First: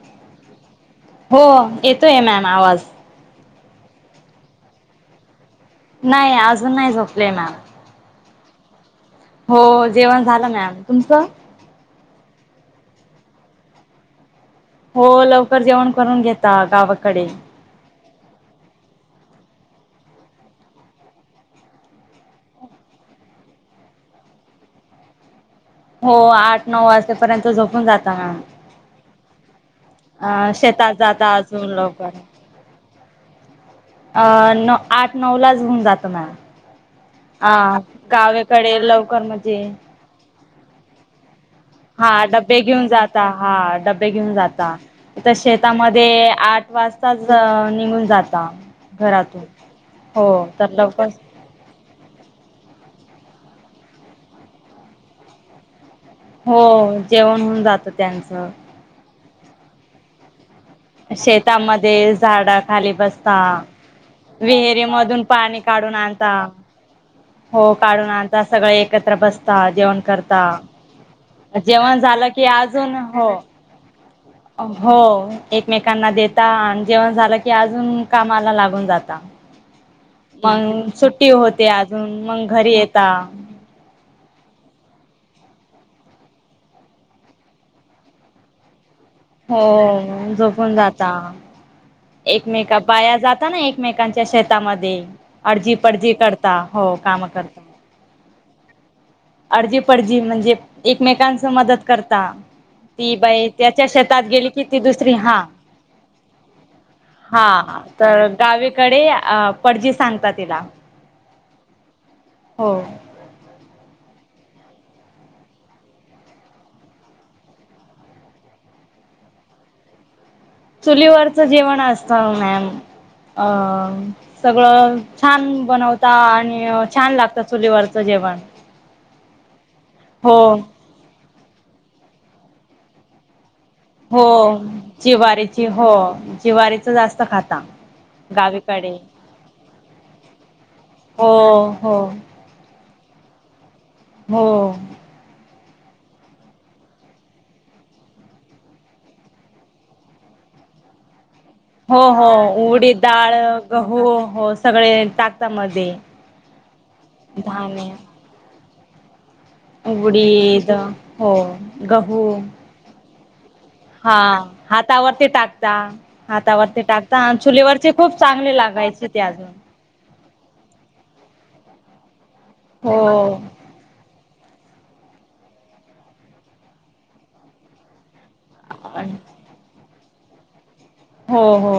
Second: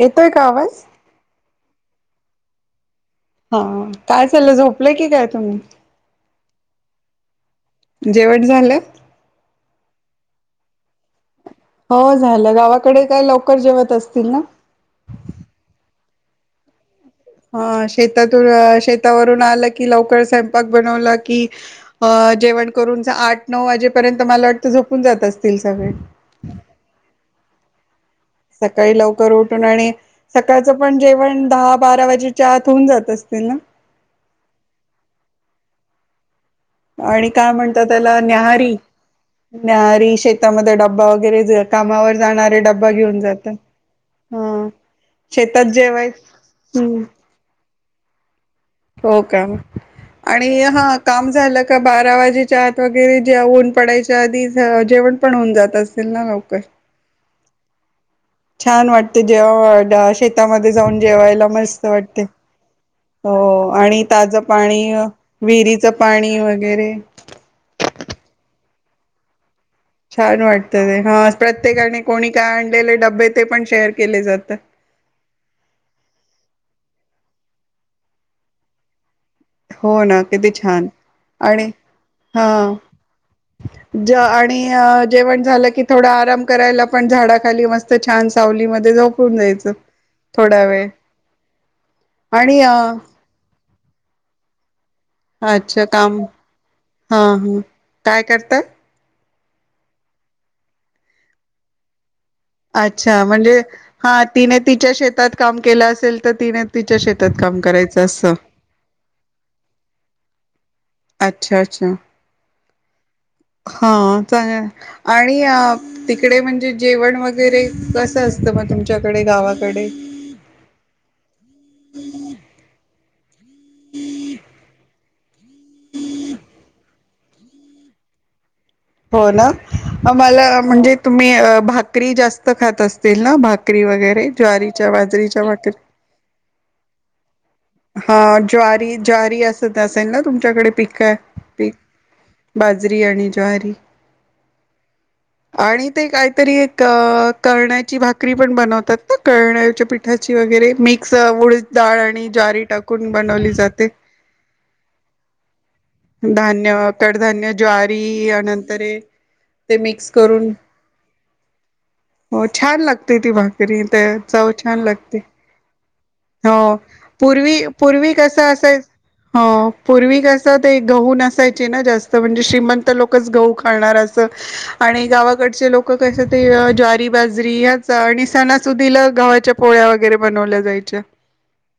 येतोय का आवाज? येतो आहे मॅम आवाज हा काय चाललं झोपलंय की काय तुम्ही? नाही अजून नाही झोपलेय मॅम जेवण झालं? हो जेवण झालं मॅम तुमचं? हो झालं गावाकडे काय लवकर जेवत असतील ना? हो लवकर जेवण करून घेता गाव कडे हा शेतातून शेतावरून आलं की लवकर स्वयंपाक बनवलं की जेवण करून आठ नऊ वाजेपर्यंत मला वाटतं झोपून जात असतं. हो आठ नऊ वाजेपर्यंत झोपून जाता हा सकाळी लवकर उठ आणि अ सकाळचं शेतात पण जाता जेवण अजून दहा बारा लवकर वाजेच्या आत होऊन जात असं त्यांना अ न आठ नऊ लाच होेऊन जातं मॅडम आणि काय म्हणत त्याला न्याहारी लवकर म्हणजे न्याहारी शेत त्यामध्ये डबा वगैरे हा कामावर जाणारे डबे घेऊन डब्बा जाता हा जातात. डबे घेऊन हा जाता इथं शेतात जेवाय शेतामध्ये आठ हम्म वाजताच निघून जाता. हो का घरातून हो आणि तर हा लवकर काम झालं का बारा वाजेच्या आत वगैरे जे ऊन पडायच्या आधी जेवण पण होऊन जातता. हो जेवण होऊन जातं त्यांचं त जेवा या शेती शेतामध्ये जाऊन जेवायला मस्त वाटते. हो आणि ताजं पाणी विहिरी मधून पाणी विहिरीचं काढून आणता पाणी वगैरे हो काढून आणता सगळं एक कत बस छान वाटतं ते हा जेवण प्रत्येकाने झालं कोणी की काय अजून आणलेले डबे हो ते पण शेअर केले जातात हो एकमेकांना देता आणि जेवण झालं की अजून कामाला लागून जाता हो ना किती छान मग सुट्टी आणि होते अजून हा मग घरी येता. आणि जेवण झालं की थोडा आराम करायला पण झाडा खाली मस्त छान सावलीमध्ये झोप हो झोपून जाता आणि अ एकमेका पाया जाता ना एक एकमेकांच्या शेतामध्ये. आडजी अच्छा पडजी काम करता हो हा काम हा काय करतय. अडजी पडजी म्हणजे एकमेकांच मदत करत. अच्छा म्हणजे. हा गेली तिने की ती तिच्या दुसरी शेतात हा काम केलं असेल तर तिने तिच्या शेतात काम हा करायचं तर असं. तला. अच्छा अच्छा हा. चांगल आणि तिकडे म्हणजे जेवण वगैरे कसं असतं मग तुमच्याकडे गावाकडे. चुलीवरच जेवण असत मॅम. अ सगळं. छान बनवता आणि छान लागत चुलीवरचं जेवण. हो ना हो मला म्हणजे तुम्ही. अ भाकरी जास्त खात असतील ना भाकरी. करी वगैरे हो ज्वारीच्या जिवारीची बाजरीच्याकरी हो जिवारीच जास्त खाता हा ज्वारी गावीकडे ज्वारी अस असेल ना तुमच्याकडे हो पकी हो बाज. बाजरी आणि ज्वारी हो आणि ते काहीतरी एक करळण्याची भाकरी पण बनवतात ना करळण्याच्या पिठाची वगैरे मिक्स आ हो हो उडीद डाळ जाते गहू हो सगळे टाकता मध्ये धान्य णे तरे उडीद हो गहू तेथे बघ तरी हा चव छान लागते हातावरती टाकता हो हातावरती टाकता आणि पूर्वी चुलीवरचे पूर्वी खूप कस चांगले असायच लागायचे ते अजून हो पूर्वी कस ते गहू नसायचं ची ना जास्त म्हणजे श्रीमंत हो लोकच गहू अस आणि गावाकडची लोक कशी ज्वारी, बाजरी याच आणि सणासुदीला गव्हाच्या पोळ्या वगैरे - बनवल्या जाईल हो हो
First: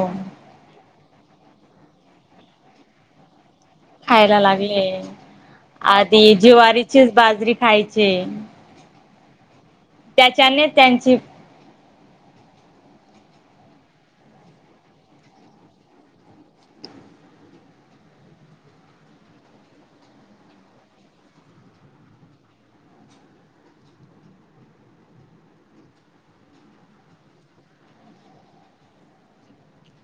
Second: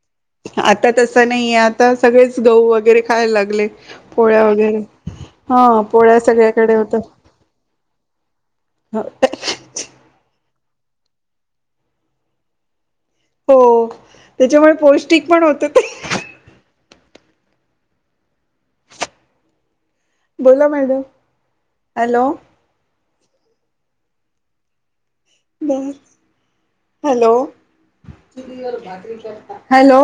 आता तस नाहीये आता सगळेच गहू वगैरे खायला लागले. खायला पोळ्या वगैरे लागले हा पोळ्या आधी सगळ्या ज्वारीचीच बाजरी खायचे त्याच्याने त्यांची हो त्याच्यामुळे पौष्टिक पण होत ते बोला मॅडम हॅलो ब हॅलो हॅलो